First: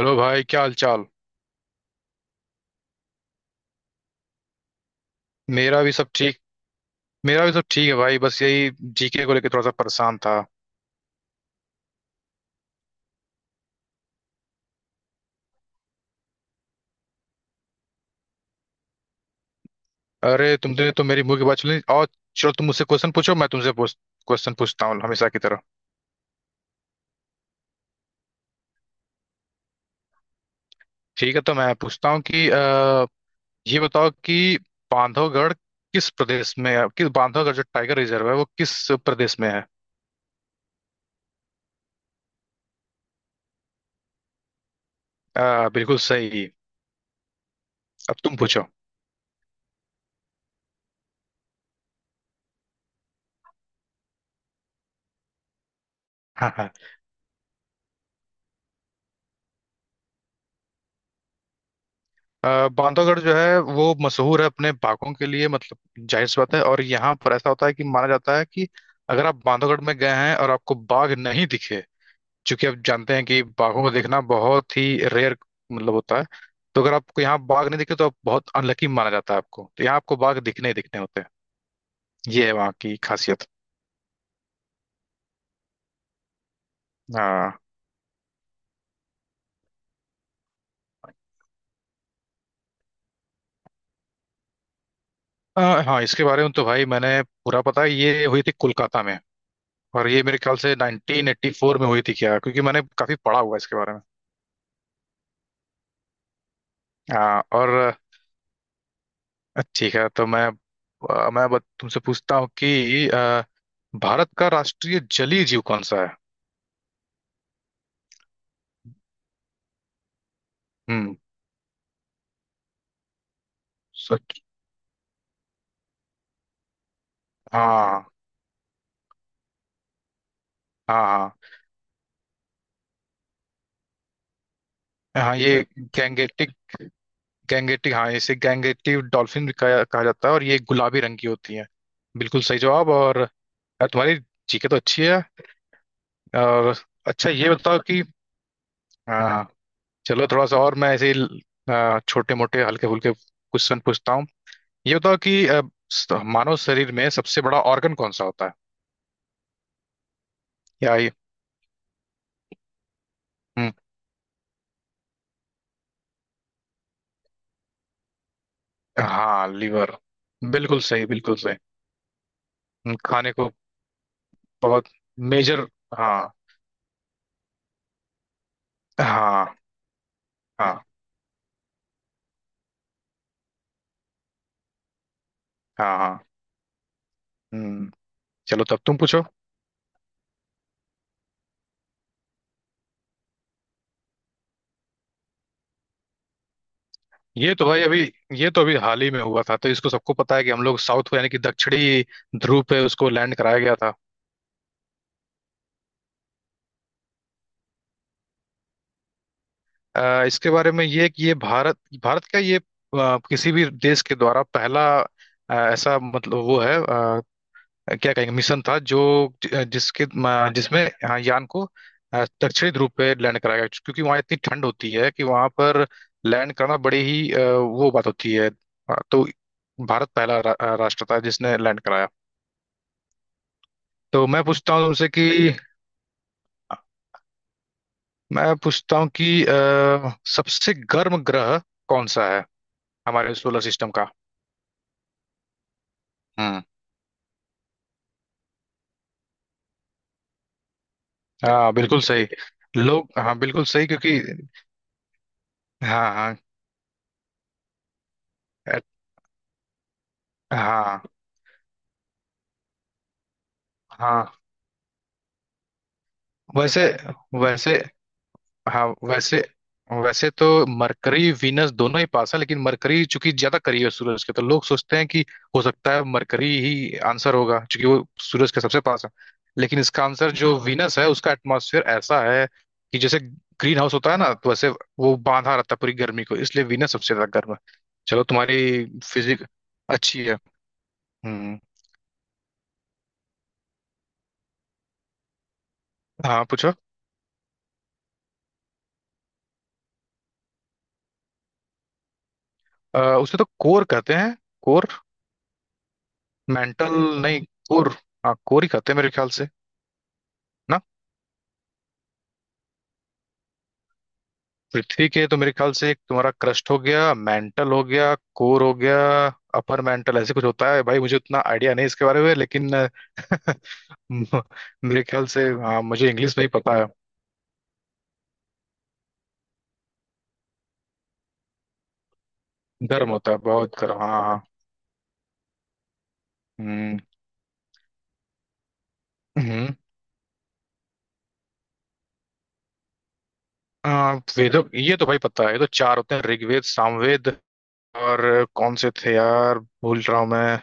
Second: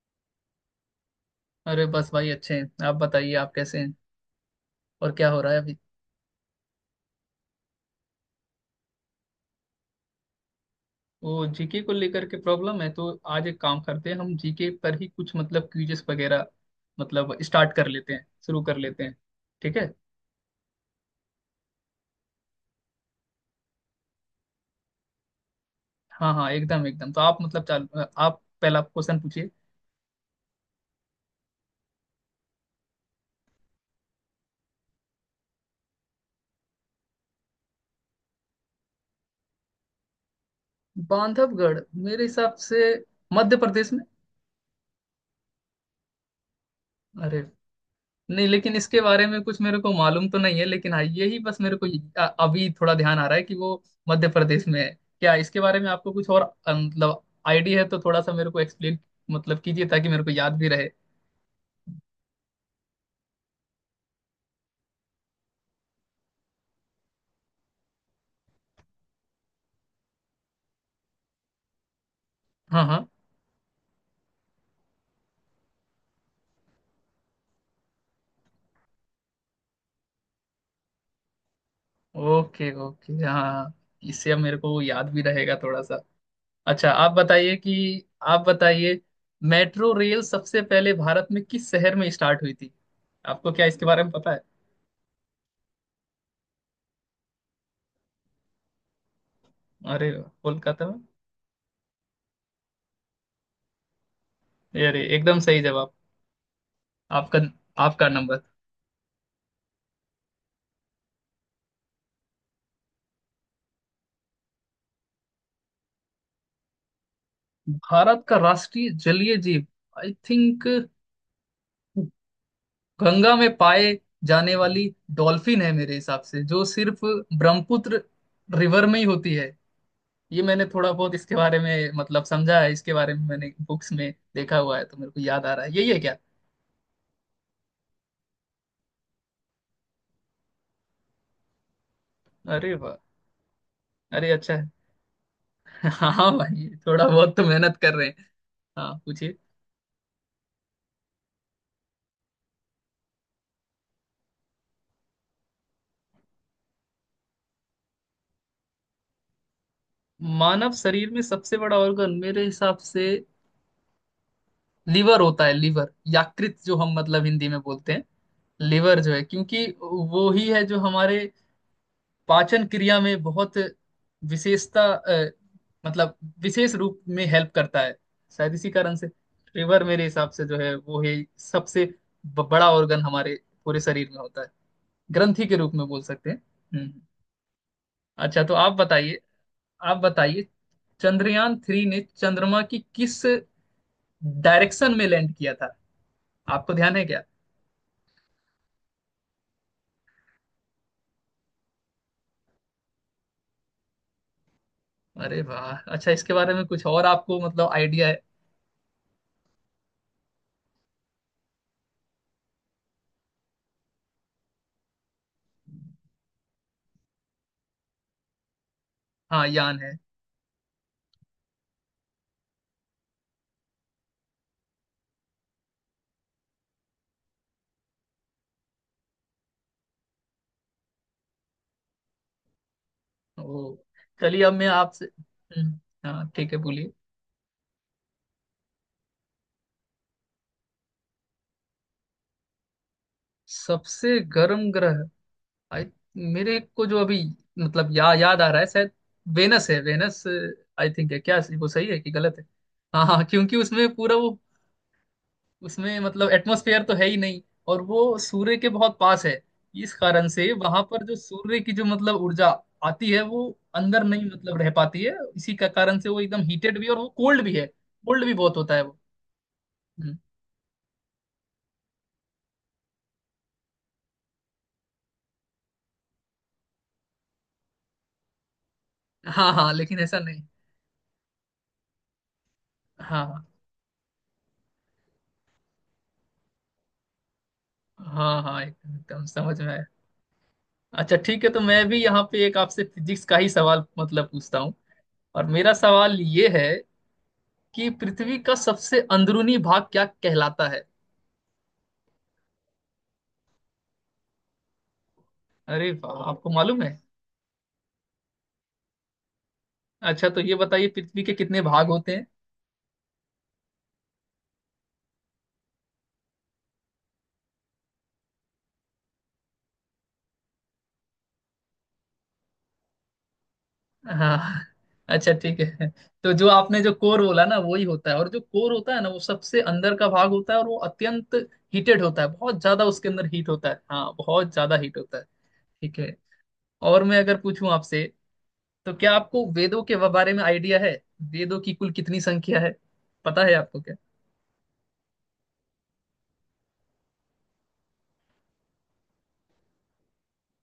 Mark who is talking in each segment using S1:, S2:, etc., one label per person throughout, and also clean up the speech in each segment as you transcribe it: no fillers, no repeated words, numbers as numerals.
S1: Hello भाई, क्या हाल चाल।
S2: अरे बस भाई, अच्छे हैं। आप बताइए आप कैसे हैं। और क्या हो रहा है अभी।
S1: मेरा भी सब ठीक मेरा भी सब ठीक है भाई, बस यही जीके को लेकर थोड़ा सा परेशान था।
S2: वो जीके को लेकर के प्रॉब्लम है तो आज एक काम करते हैं, हम जीके पर ही कुछ मतलब क्विजेस वगैरह मतलब स्टार्ट कर लेते हैं, शुरू कर लेते हैं। ठीक है।
S1: अरे, तुमने तो मेरी मुंह की बात सुनी। और चलो, तुम मुझसे क्वेश्चन पूछो, मैं तुमसे क्वेश्चन पूछता हूँ हमेशा की तरह।
S2: हाँ हाँ, एकदम एकदम, तो आप मतलब चालू, आप पहला क्वेश्चन पूछिए।
S1: ठीक है, तो मैं पूछता हूँ कि ये बताओ कि बांधवगढ़ जो टाइगर रिजर्व है वो किस प्रदेश में है।
S2: बांधवगढ़ मेरे हिसाब से मध्य प्रदेश में।
S1: बिल्कुल सही।
S2: अरे।
S1: अब तुम
S2: नहीं,
S1: पूछो।
S2: लेकिन इसके बारे में कुछ मेरे को मालूम तो नहीं है, लेकिन हाँ यही बस मेरे को अभी थोड़ा ध्यान आ रहा है कि वो मध्य प्रदेश में है। क्या इसके बारे में आपको कुछ और मतलब आइडिया है तो थोड़ा सा मेरे को एक्सप्लेन मतलब कीजिए ताकि मेरे को याद भी रहे।
S1: बांधवगढ़ जो है वो मशहूर है अपने बाघों के लिए, मतलब जाहिर सी बात है। और यहाँ पर ऐसा होता है कि माना जाता है कि अगर आप बांधवगढ़ में गए हैं और आपको बाघ नहीं दिखे, क्योंकि आप
S2: हाँ हाँ,
S1: जानते हैं कि बाघों को देखना बहुत ही रेयर मतलब होता है। तो अगर आपको यहाँ बाघ नहीं दिखे तो आप बहुत अनलकी माना जाता है, आपको तो यहाँ आपको बाघ दिखने ही दिखने होते हैं। ये है
S2: ओके
S1: वहाँ की
S2: ओके, हाँ
S1: खासियत।
S2: हाँ। इससे अब मेरे को याद भी रहेगा थोड़ा सा। अच्छा,
S1: हाँ।
S2: आप बताइए मेट्रो रेल सबसे पहले भारत में किस शहर में स्टार्ट हुई थी। आपको क्या इसके बारे में पता है।
S1: अ, हाँ, इसके बारे में तो भाई मैंने पूरा पता है। ये हुई थी कोलकाता में। और
S2: अरे
S1: ये
S2: वाह,
S1: मेरे ख्याल से
S2: कोलकाता में।
S1: 1984 में हुई थी क्या, क्योंकि मैंने काफी पढ़ा हुआ है इसके बारे में।
S2: अरे, एकदम सही जवाब। आपका
S1: हाँ। और
S2: आपका नंबर।
S1: ठीक है, तो मैं तुमसे पूछता हूँ कि भारत का राष्ट्रीय जलीय जीव कौन सा है।
S2: भारत का राष्ट्रीय जलीय जीव, आई थिंक,
S1: हम्म।
S2: गंगा में पाए
S1: सच।
S2: जाने वाली डॉल्फिन है मेरे हिसाब से, जो सिर्फ ब्रह्मपुत्र
S1: हाँ
S2: रिवर में ही होती है। ये मैंने थोड़ा
S1: हाँ।
S2: बहुत इसके बारे
S1: हाँ,
S2: में मतलब समझा है, इसके बारे में मैंने बुक्स में देखा हुआ है, तो मेरे को
S1: हाँ
S2: याद आ
S1: ये
S2: रहा है। यही है क्या?
S1: गैंगेटिक गैंगेटिक, हाँ, इसे गैंगेटिक डॉल्फिन भी कहा जाता है। और ये गुलाबी रंग की होती है। बिल्कुल सही
S2: अरे
S1: जवाब।
S2: वाह।
S1: और यार, तुम्हारी
S2: अरे, अच्छा है।
S1: जीके तो अच्छी है।
S2: हाँ भाई,
S1: और
S2: थोड़ा
S1: अच्छा,
S2: बहुत तो
S1: ये
S2: मेहनत
S1: बताओ
S2: कर
S1: कि
S2: रहे हैं। हाँ,
S1: हाँ
S2: पूछिए।
S1: हाँ, चलो थोड़ा सा और मैं ऐसे ही छोटे मोटे हल्के फुल्के क्वेश्चन पूछता हूँ। ये बताओ कि मानव शरीर में सबसे बड़ा ऑर्गन कौन सा होता है।
S2: मानव
S1: क्या
S2: शरीर
S1: ये
S2: में सबसे बड़ा ऑर्गन मेरे हिसाब से
S1: हम्म,
S2: लीवर होता है। लीवर, यकृत जो हम मतलब हिंदी में बोलते हैं। लिवर जो है,
S1: हाँ,
S2: क्योंकि
S1: लीवर।
S2: वो ही है जो
S1: बिल्कुल सही,
S2: हमारे
S1: बिल्कुल सही।
S2: पाचन क्रिया में
S1: खाने को
S2: बहुत विशेषता
S1: बहुत मेजर।
S2: मतलब
S1: हाँ
S2: विशेष रूप में हेल्प करता है। शायद इसी कारण से
S1: हाँ
S2: लिवर मेरे हिसाब से जो है,
S1: हाँ
S2: वो ही सबसे बड़ा ऑर्गन हमारे पूरे शरीर में होता है, ग्रंथि के रूप में
S1: हाँ।
S2: बोल
S1: हाँ।
S2: सकते हैं। हम्म हम्म।
S1: हम्म।
S2: अच्छा तो
S1: चलो,
S2: आप
S1: तब तुम
S2: बताइए,
S1: पूछो।
S2: आप बताइए चंद्रयान 3 ने चंद्रमा की किस डायरेक्शन में लैंड किया था। आपको ध्यान है क्या?
S1: ये तो भाई अभी ये तो अभी हाल ही में हुआ था, तो इसको सबको पता है कि हम लोग साउथ को यानी कि दक्षिणी ध्रुव पे उसको लैंड कराया गया था।
S2: अरे वाह, अच्छा। इसके बारे में कुछ और आपको मतलब आइडिया है?
S1: इसके बारे में ये कि ये भारत, का ये किसी भी देश के द्वारा पहला ऐसा मतलब वो है, क्या कहेंगे, मिशन था
S2: हाँ, यान है।
S1: जिसमें हाँ, यान को दक्षिणी ध्रुव पे लैंड कराया गया, क्योंकि वहाँ इतनी ठंड होती है कि वहाँ पर लैंड करना बड़ी ही वो बात होती है। तो भारत पहला राष्ट्र था जिसने लैंड कराया।
S2: ओ।
S1: तो
S2: चलिए
S1: मैं
S2: अब मैं
S1: पूछता हूँ
S2: आपसे।
S1: तुमसे कि
S2: हम्म, हाँ ठीक है बोलिए।
S1: मैं पूछता हूँ कि सबसे गर्म ग्रह कौन सा है हमारे सोलर सिस्टम का।
S2: सबसे गर्म ग्रह। आई मेरे
S1: हम्म।
S2: को जो अभी मतलब याद आ रहा है, शायद वेनस है, वेनस आई थिंक। है क्या? वो
S1: हाँ,
S2: सही है
S1: बिल्कुल
S2: कि
S1: सही।
S2: गलत है? हाँ
S1: लोग
S2: हाँ,
S1: हाँ,
S2: क्योंकि
S1: बिल्कुल सही,
S2: उसमें पूरा
S1: क्योंकि
S2: वो, उसमें
S1: हाँ
S2: मतलब
S1: हाँ
S2: एटमॉस्फेयर तो है ही नहीं, और वो सूर्य के
S1: अ-
S2: बहुत पास है। इस कारण से वहां
S1: हाँ
S2: पर जो सूर्य की जो मतलब ऊर्जा आती है वो अंदर नहीं
S1: हाँ
S2: मतलब रह पाती है। इसी का कारण से वो एकदम हीटेड भी
S1: वैसे,
S2: है, और वो कोल्ड भी है,
S1: वैसे,
S2: कोल्ड भी बहुत होता है
S1: हाँ,
S2: वो।
S1: वैसे
S2: हम्म।
S1: वैसे तो मरकरी वीनस दोनों ही पास है, लेकिन मरकरी चूंकि ज्यादा करीब है सूरज के, तो लोग सोचते हैं कि हो सकता है मरकरी ही आंसर होगा, क्योंकि वो सूरज के सबसे पास है।
S2: हाँ हाँ,
S1: लेकिन
S2: लेकिन
S1: इसका
S2: ऐसा
S1: आंसर
S2: नहीं।
S1: जो वीनस है, उसका एटमॉस्फेयर ऐसा है कि जैसे
S2: हाँ
S1: ग्रीन हाउस होता है ना, तो वैसे वो बांधा रहता है पूरी गर्मी को, इसलिए वीनस सबसे ज्यादा गर्म है। चलो,
S2: हाँ हाँ,
S1: तुम्हारी
S2: एकदम एकदम
S1: फिजिक
S2: समझ में आया।
S1: अच्छी है।
S2: अच्छा ठीक है,
S1: हम्म।
S2: तो मैं भी यहाँ पे एक आपसे फिजिक्स का ही सवाल मतलब पूछता हूँ। और मेरा सवाल
S1: हाँ,
S2: ये है
S1: पूछो।
S2: कि पृथ्वी का सबसे अंदरूनी भाग क्या कहलाता है?
S1: उसे तो कोर कहते हैं। कोर।
S2: अरे वाह, आपको मालूम है।
S1: मेंटल, नहीं, कोर। हाँ, कोर ही कहते हैं मेरे ख्याल से।
S2: अच्छा तो ये बताइए पृथ्वी के कितने भाग होते हैं?
S1: पृथ्वी के तो मेरे ख्याल से एक तुम्हारा क्रस्ट हो गया, मेंटल हो गया, कोर हो गया। अपर मेंटल ऐसे कुछ होता है, भाई मुझे उतना आइडिया नहीं इसके बारे में, लेकिन
S2: हाँ,
S1: मेरे ख्याल
S2: अच्छा
S1: से,
S2: ठीक
S1: हाँ,
S2: है,
S1: मुझे
S2: तो
S1: इंग्लिश में
S2: जो
S1: ही पता
S2: आपने
S1: है।
S2: जो कोर बोला ना, वही होता है। और जो कोर होता है ना, वो सबसे अंदर का भाग होता है। और वो अत्यंत हीटेड होता है, बहुत ज्यादा उसके
S1: गर्म
S2: अंदर
S1: होता है,
S2: हीट होता
S1: बहुत
S2: है।
S1: गर्म,
S2: हाँ,
S1: हाँ हाँ।
S2: बहुत ज्यादा हीट होता है। ठीक है।
S1: हम्म।
S2: और मैं अगर पूछूं आपसे तो क्या आपको
S1: हम्म।
S2: वेदों के बारे में आइडिया है? वेदों की कुल कितनी संख्या है? पता है आपको
S1: अ,
S2: क्या?
S1: वेदों, ये तो भाई पता है, ये तो चार होते हैं। ऋग्वेद, सामवेद और कौन से थे यार, भूल रहा हूँ मैं।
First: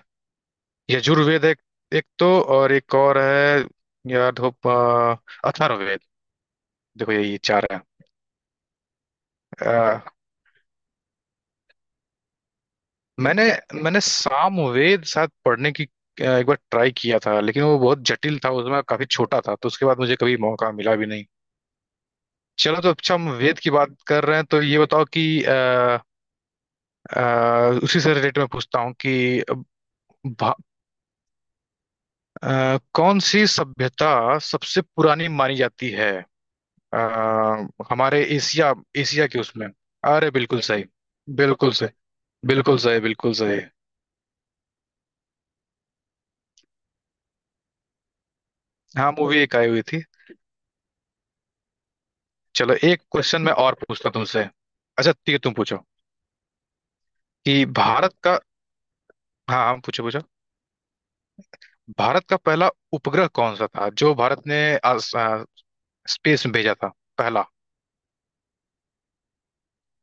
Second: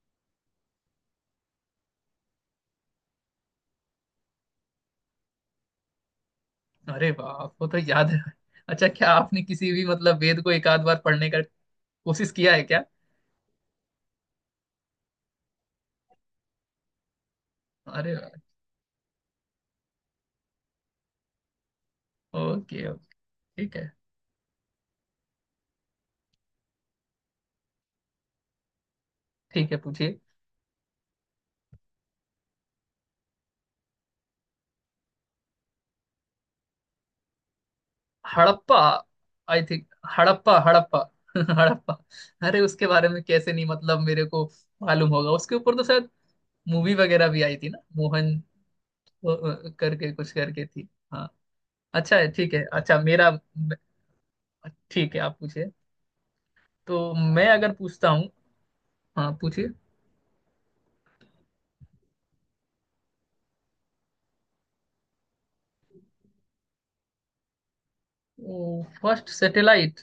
S1: यजुर्वेद एक, एक तो, और एक और है यार। धोप। अथर्ववेद।
S2: अरे
S1: देखो,
S2: वाह,
S1: यही
S2: आपको
S1: चार
S2: तो याद है। अच्छा, क्या आपने किसी भी
S1: है।
S2: मतलब वेद को एक आध बार पढ़ने का कोशिश किया है क्या?
S1: मैंने मैंने सामवेद शायद पढ़ने की एक बार ट्राई किया था, लेकिन वो बहुत
S2: अरे वाह,
S1: जटिल था, उसमें काफी छोटा था, तो उसके बाद मुझे कभी मौका मिला भी नहीं। चलो,
S2: ओके
S1: तो
S2: ओके।
S1: अच्छा, हम वेद की
S2: ठीक है
S1: बात कर रहे हैं, तो ये बताओ कि उसी से रिलेटेड मैं पूछता हूँ कि
S2: ठीक है, पूछिए।
S1: भा- कौन सी सभ्यता सबसे पुरानी मानी जाती है, अ, हमारे एशिया,
S2: हड़प्पा
S1: के
S2: आई
S1: उसमें।
S2: थिंक,
S1: अरे,
S2: हड़प्पा
S1: बिल्कुल सही,
S2: हड़प्पा,
S1: बिल्कुल सही,
S2: हड़प्पा। अरे,
S1: बिल्कुल
S2: उसके
S1: सही,
S2: बारे में
S1: बिल्कुल
S2: कैसे
S1: सही।
S2: नहीं मतलब मेरे को मालूम होगा? उसके ऊपर तो शायद मूवी वगैरह भी आई थी ना, मोहन
S1: हाँ, मूवी एक आई हुई थी।
S2: करके कुछ करके थी। हाँ, अच्छा है, ठीक है।
S1: चलो,
S2: अच्छा,
S1: एक
S2: मेरा
S1: क्वेश्चन मैं और पूछता हूं तुमसे। अच्छा,
S2: ठीक है,
S1: ठीक
S2: आप
S1: है, तुम
S2: पूछिए।
S1: पूछो।
S2: तो मैं
S1: कि
S2: अगर पूछता
S1: भारत
S2: हूँ।
S1: का
S2: हाँ,
S1: हाँ
S2: पूछिए।
S1: हाँ, पूछो पूछो। भारत का पहला उपग्रह कौन सा था जो भारत ने आस- आ, स्पेस में भेजा था पहला।
S2: फर्स्ट सैटेलाइट,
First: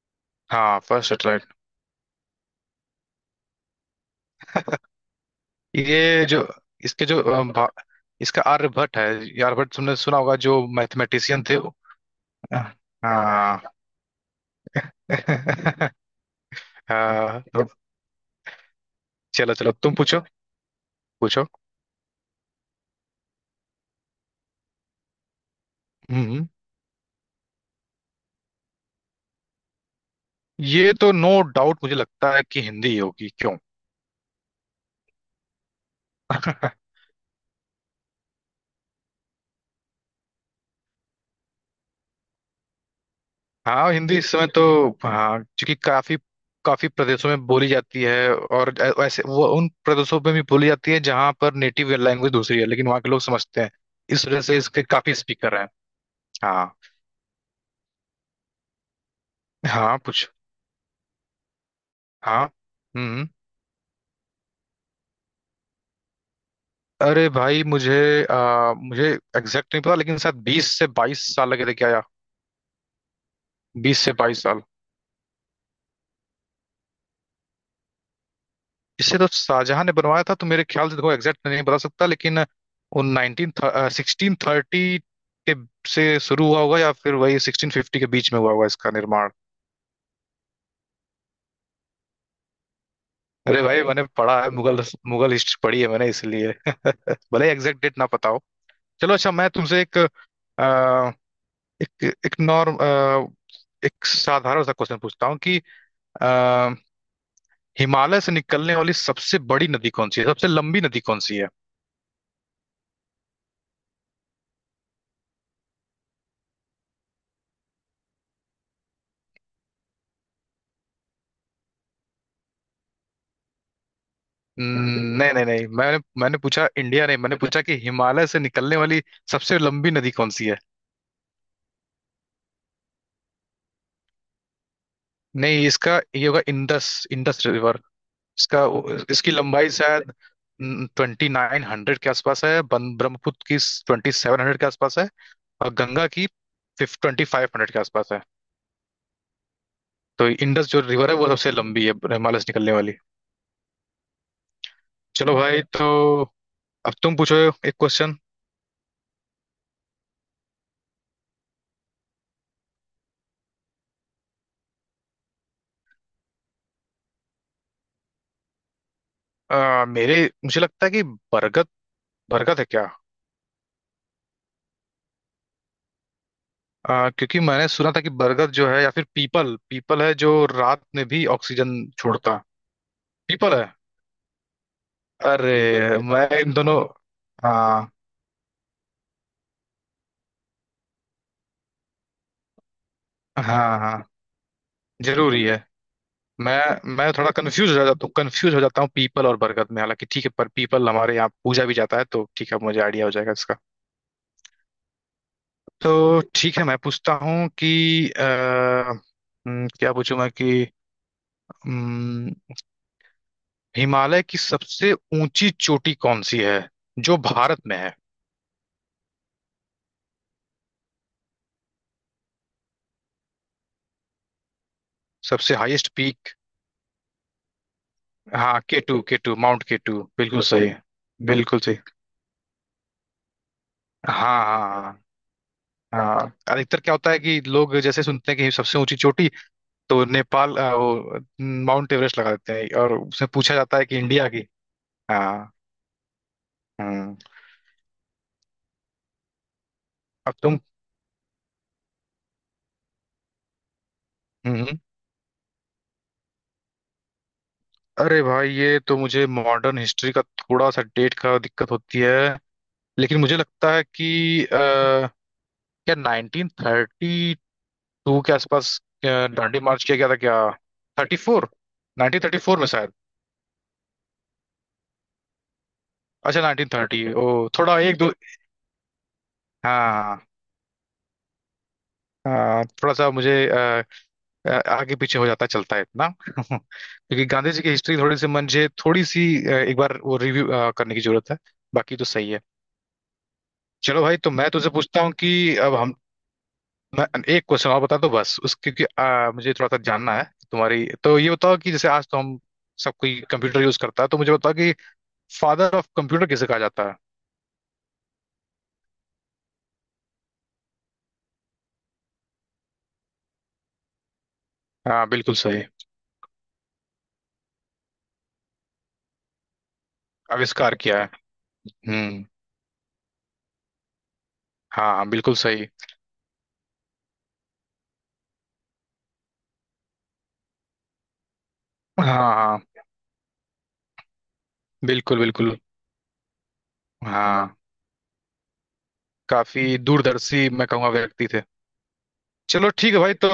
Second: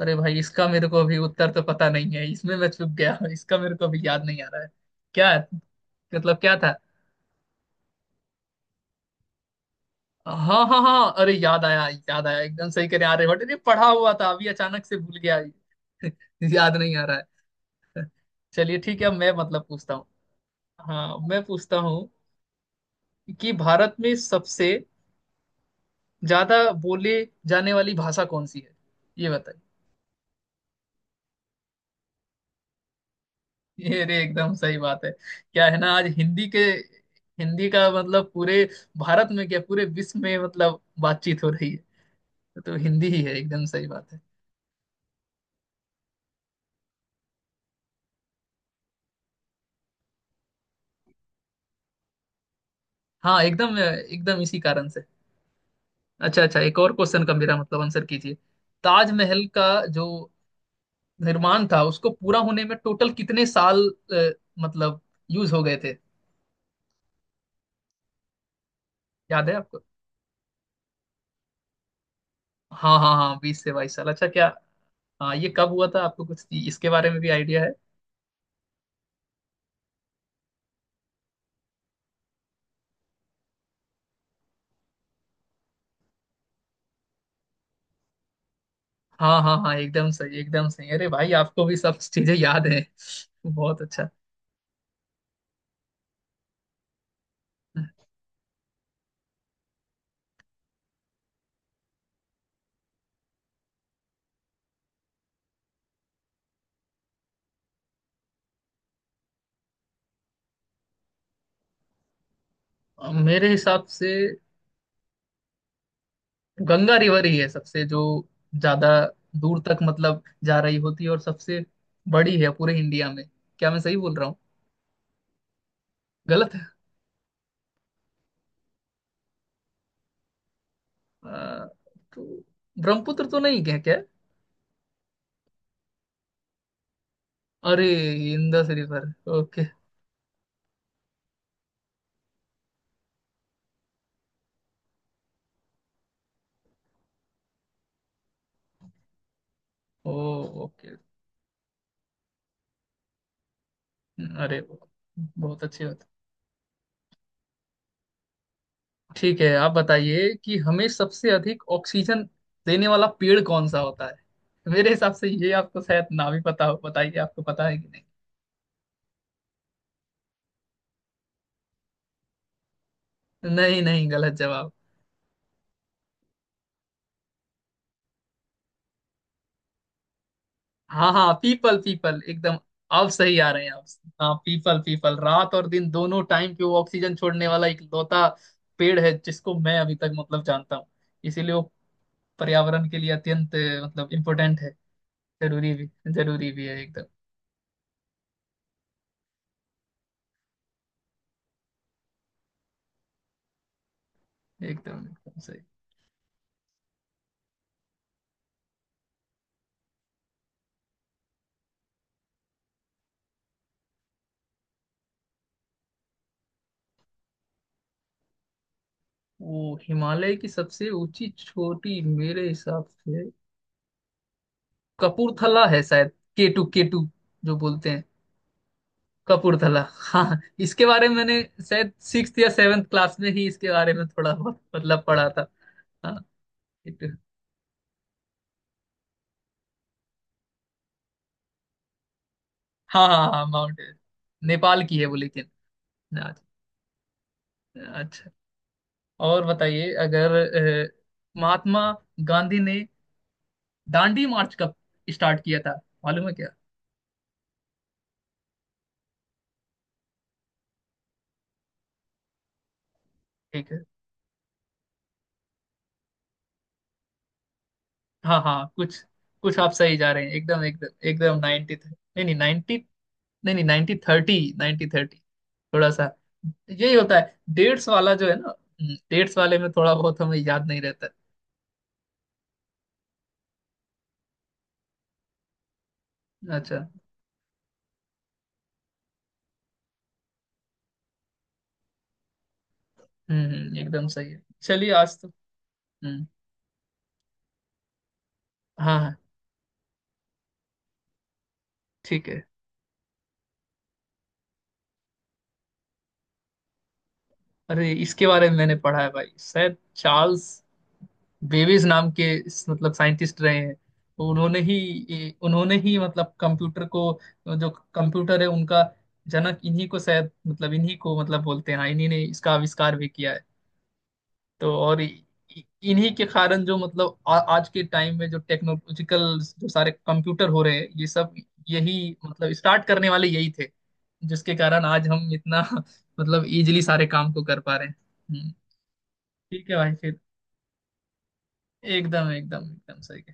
S2: अरे भाई इसका
S1: हाँ,
S2: मेरे को
S1: फर्स्ट
S2: अभी उत्तर
S1: सैटेलाइट।
S2: तो पता नहीं है। इसमें मैं चूक गया, इसका मेरे को अभी याद नहीं आ रहा है। क्या है?
S1: ये
S2: मतलब
S1: जो
S2: क्या था?
S1: इसके जो अ, भा- इसका आर्यभट्ट है। ये आर्यभट्ट तुमने सुना होगा, जो
S2: हाँ हाँ हाँ, अरे
S1: मैथमेटिशियन थे
S2: याद
S1: वो।
S2: आया, याद आया, एकदम सही कह। अरे बट, अरे
S1: हाँ
S2: पढ़ा हुआ था अभी, अचानक से भूल गया याद नहीं आ रहा है।
S1: हाँ, तो
S2: चलिए ठीक है, अब मैं
S1: चलो
S2: मतलब
S1: चलो,
S2: पूछता
S1: तुम
S2: हूँ,
S1: पूछो।
S2: हाँ मैं
S1: पूछो।
S2: पूछता हूँ कि भारत में सबसे
S1: हम्म।
S2: ज्यादा बोले जाने वाली भाषा कौन सी है। ये बताइए।
S1: ये तो नो डाउट, मुझे लगता है कि हिंदी ही होगी, क्यों?
S2: ये रे, एकदम सही बात है। क्या है ना, आज हिंदी के, हिंदी का मतलब पूरे भारत में क्या, पूरे विश्व में मतलब बातचीत हो रही है, तो हिंदी ही है। एकदम सही
S1: हाँ,
S2: बात
S1: हिंदी
S2: है।
S1: इस समय तो हाँ, क्योंकि काफी काफी प्रदेशों में बोली जाती है, और वैसे वो उन प्रदेशों में भी बोली जाती है जहाँ पर नेटिव लैंग्वेज दूसरी है, लेकिन वहाँ के लोग
S2: हाँ,
S1: समझते हैं।
S2: एकदम
S1: इस
S2: एकदम,
S1: वजह से
S2: इसी
S1: इसके
S2: कारण से।
S1: काफी स्पीकर हैं।
S2: अच्छा अच्छा,
S1: हाँ
S2: एक और क्वेश्चन का मेरा मतलब आंसर कीजिए। ताजमहल का
S1: हाँ,
S2: जो
S1: कुछ।
S2: निर्माण था, उसको पूरा
S1: हाँ।
S2: होने में टोटल
S1: हम्म।
S2: कितने साल अ, मतलब यूज हो गए थे?
S1: अरे भाई, मुझे आ, मुझे
S2: याद है
S1: एग्जैक्ट नहीं
S2: आपको?
S1: पता, लेकिन शायद 20 से 22 साल लगे थे क्या, या
S2: हाँ हाँ हाँ, बीस से बाईस
S1: बीस
S2: साल
S1: से
S2: अच्छा
S1: बाईस
S2: क्या?
S1: साल
S2: हाँ, ये कब हुआ था? आपको कुछ इसके बारे में भी आइडिया है?
S1: इसे तो शाहजहां ने बनवाया था। तो मेरे ख्याल से, देखो, एग्जैक्ट नहीं बता सकता, लेकिन उन नाइनटीन 1630 के से शुरू हुआ होगा, या फिर वही 1650 के बीच में हुआ होगा इसका निर्माण।
S2: हाँ हाँ हाँ, एकदम सही एकदम सही, अरे भाई आपको भी सब चीजें याद है,
S1: अरे
S2: बहुत
S1: भाई, मैंने
S2: अच्छा।
S1: पढ़ा है मुगल मुगल हिस्ट्री पढ़ी है मैंने, इसलिए भले एग्जैक्ट डेट ना पता हो। चलो, अच्छा, मैं तुमसे एक आ, एक एक नॉर्म एक साधारण सा क्वेश्चन पूछता हूँ कि अ, हिमालय से निकलने वाली सबसे बड़ी नदी कौन सी है, सबसे लंबी नदी कौन सी है।
S2: मेरे हिसाब से गंगा रिवर ही है सबसे जो ज्यादा दूर तक मतलब जा रही होती है, और सबसे बड़ी है पूरे इंडिया में। क्या मैं सही बोल रहा हूँ?
S1: नहीं नहीं नहीं, मैंने मैंने
S2: गलत है?
S1: पूछा, इंडिया नहीं, मैंने पूछा कि हिमालय से निकलने वाली सबसे लंबी नदी कौन सी है।
S2: अ, तो ब्रह्मपुत्र तो नहीं, क्या क्या?
S1: नहीं, इसका ये होगा इंडस इंडस रिवर।
S2: अरे,
S1: इसका
S2: इंदस रिवर,
S1: इसकी
S2: ओके।
S1: लंबाई शायद 2900 के आसपास है। ब्रह्मपुत्र की 2700 के आसपास है। और गंगा की 2500 के आसपास है।
S2: ओ,
S1: तो इंडस जो
S2: ओके।
S1: रिवर है, वो सबसे लंबी है हिमालय से निकलने वाली।
S2: अरे,
S1: चलो भाई,
S2: बहुत अच्छी
S1: तो
S2: बात।
S1: अब तुम पूछो एक क्वेश्चन।
S2: ठीक है, आप बताइए कि हमें सबसे अधिक ऑक्सीजन देने वाला पेड़ कौन सा होता है? मेरे हिसाब से ये आपको शायद ना भी पता हो, बताइए आपको पता है कि नहीं?
S1: मेरे मुझे लगता है कि बरगद बरगद है क्या।
S2: नहीं नहीं, गलत जवाब।
S1: क्योंकि मैंने सुना था कि बरगद जो है या फिर पीपल पीपल है जो रात में
S2: हाँ
S1: भी
S2: हाँ,
S1: ऑक्सीजन
S2: पीपल पीपल
S1: छोड़ता है।
S2: एकदम, आप सही आ
S1: पीपल
S2: रहे
S1: है।
S2: हैं आप। हाँ पीपल, पीपल
S1: पीपल,
S2: रात
S1: अरे
S2: और दिन
S1: है,
S2: दोनों
S1: मैं इन
S2: टाइम पे
S1: दोनों
S2: वो ऑक्सीजन छोड़ने वाला
S1: हाँ
S2: इकलौता पेड़ है जिसको मैं अभी तक मतलब जानता हूँ। इसीलिए वो पर्यावरण के लिए अत्यंत
S1: हाँ हाँ
S2: मतलब इम्पोर्टेंट है।
S1: जरूरी है।
S2: जरूरी भी, जरूरी
S1: मैं
S2: भी है, एकदम
S1: मैं थोड़ा कंफ्यूज हो जाता हूँ पीपल और बरगद में। हालांकि ठीक है, पर पीपल हमारे यहाँ पूजा भी जाता है, तो ठीक है, मुझे आइडिया हो जाएगा इसका।
S2: एकदम एकदम सही।
S1: तो ठीक है, मैं पूछता हूँ कि क्या पूछूं मैं कि हम्म, हिमालय की सबसे ऊंची चोटी कौन सी है जो भारत में है।
S2: वो हिमालय की सबसे ऊंची चोटी मेरे हिसाब से
S1: सबसे
S2: कपूरथला है
S1: हाईएस्ट
S2: शायद,
S1: पीक।
S2: K2 केटू जो बोलते हैं।
S1: हाँ, K2, के टू माउंट, के
S2: कपूरथला,
S1: टू,
S2: हाँ
S1: बिल्कुल सही बताइए।
S2: इसके बारे में मैंने
S1: बिल्कुल सही।
S2: शायद सिक्स या सेवेंथ क्लास में ही इसके बारे में थोड़ा
S1: हाँ
S2: बहुत
S1: हाँ
S2: मतलब पढ़ा था।
S1: हाँ
S2: हाँ,
S1: हाँ। अधिकतर क्या होता
S2: K2।
S1: है कि लोग जैसे सुनते हैं कि सबसे ऊंची चोटी, तो नेपाल अ, वो न, माउंट एवरेस्ट लगा देते हैं, और
S2: हाँ
S1: उससे
S2: हाँ हाँ,
S1: पूछा जाता
S2: माउंट
S1: है कि
S2: एवरेस्ट।
S1: इंडिया की।
S2: नेपाल की है वो लेकिन।
S1: हाँ।
S2: अच्छा
S1: हम्म
S2: अच्छा। और बताइए अगर
S1: अब तुम
S2: महात्मा गांधी ने दांडी मार्च कब
S1: हम्म
S2: स्टार्ट किया था? मालूम है क्या?
S1: अरे भाई, ये तो मुझे मॉडर्न हिस्ट्री का थोड़ा सा डेट का दिक्कत होती है। लेकिन मुझे
S2: ठीक
S1: लगता
S2: है,
S1: है कि क्या 1932 के
S2: हाँ हाँ
S1: आसपास
S2: कुछ,
S1: अ,
S2: कुछ
S1: दांडी
S2: आप
S1: मार्च किया
S2: सही
S1: गया
S2: जा
S1: था
S2: रहे हैं,
S1: क्या।
S2: एकदम एकदम
S1: थर्टी
S2: एकदम
S1: फोर
S2: नाइनटी,
S1: नाइनटीन
S2: नहीं नहीं,
S1: थर्टी फोर में
S2: नाइनटी।
S1: शायद।
S2: नहीं नहीं, 1930, 1930 थोड़ा सा,
S1: अच्छा, नाइनटीन
S2: यही
S1: थर्टी
S2: होता
S1: ओ
S2: है
S1: थोड़ा
S2: डेट्स
S1: एक दो।
S2: वाला जो है ना। डेट्स वाले में थोड़ा बहुत
S1: हाँ
S2: हमें याद नहीं रहता।
S1: हाँ, थोड़ा सा मुझे आगे पीछे हो जाता, चलता है इतना।
S2: है। अच्छा,
S1: क्योंकि गांधी जी की हिस्ट्री थोड़ी सी मुझे थोड़ी सी एक बार वो रिव्यू करने की जरूरत है। बाकी तो सही है। चलो
S2: एकदम
S1: भाई,
S2: सही
S1: तो
S2: है,
S1: मैं तुझसे
S2: चलिए
S1: पूछता हूँ
S2: आज तो।
S1: कि अब हम
S2: हम्म,
S1: मैं एक क्वेश्चन और बता दो बस उस, क्योंकि
S2: हाँ हाँ
S1: मुझे थोड़ा सा जानना है तुम्हारी। तो ये बताओ कि जैसे आज तो
S2: ठीक
S1: हम
S2: है।
S1: सब कोई कंप्यूटर यूज करता है, तो मुझे बताओ कि फादर ऑफ कंप्यूटर किसे कहा जाता है।
S2: अरे, इसके बारे में मैंने पढ़ा है भाई, शायद चार्ल्स बेबेज नाम के मतलब साइंटिस्ट रहे हैं, तो उन्होंने ही
S1: हाँ, बिल्कुल सही।
S2: उन्होंने ही मतलब कंप्यूटर को, जो कंप्यूटर है उनका जनक इन्हीं को शायद, मतलब
S1: आविष्कार
S2: इन्हीं
S1: किया है।
S2: को मतलब बोलते हैं। हाँ, इन्हीं ने
S1: हम्म।
S2: इसका आविष्कार भी किया है। तो और
S1: हाँ, बिल्कुल
S2: इ-
S1: सही।
S2: इन्हीं के कारण जो मतलब आज के टाइम में जो टेक्नोलॉजिकल जो सारे कंप्यूटर हो रहे हैं ये सब, यही
S1: हाँ
S2: मतलब
S1: हाँ।
S2: स्टार्ट करने वाले यही थे, जिसके कारण आज
S1: बिल्कुल
S2: हम
S1: बिल्कुल।
S2: इतना मतलब इजीली सारे काम को
S1: हाँ,
S2: कर पा रहे हैं। हम्म,
S1: काफी
S2: ठीक है भाई फिर,
S1: दूरदर्शी, मैं कहूँगा, व्यक्ति थे।
S2: एकदम एकदम
S1: चलो, ठीक
S2: एकदम
S1: है भाई,
S2: सही।
S1: तो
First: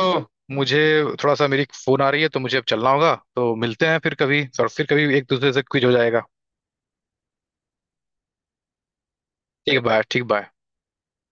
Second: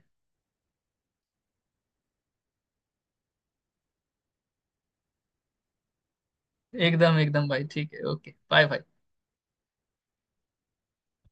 S1: मुझे थोड़ा सा, मेरी फोन आ रही है, तो मुझे अब चलना होगा, तो मिलते हैं फिर कभी और फिर कभी एक दूसरे से क्विज हो जाएगा।
S2: एकदम एकदम भाई, ठीक है, ओके, बाय बाय।
S1: ठीक है, बाय, ठीक, बाय।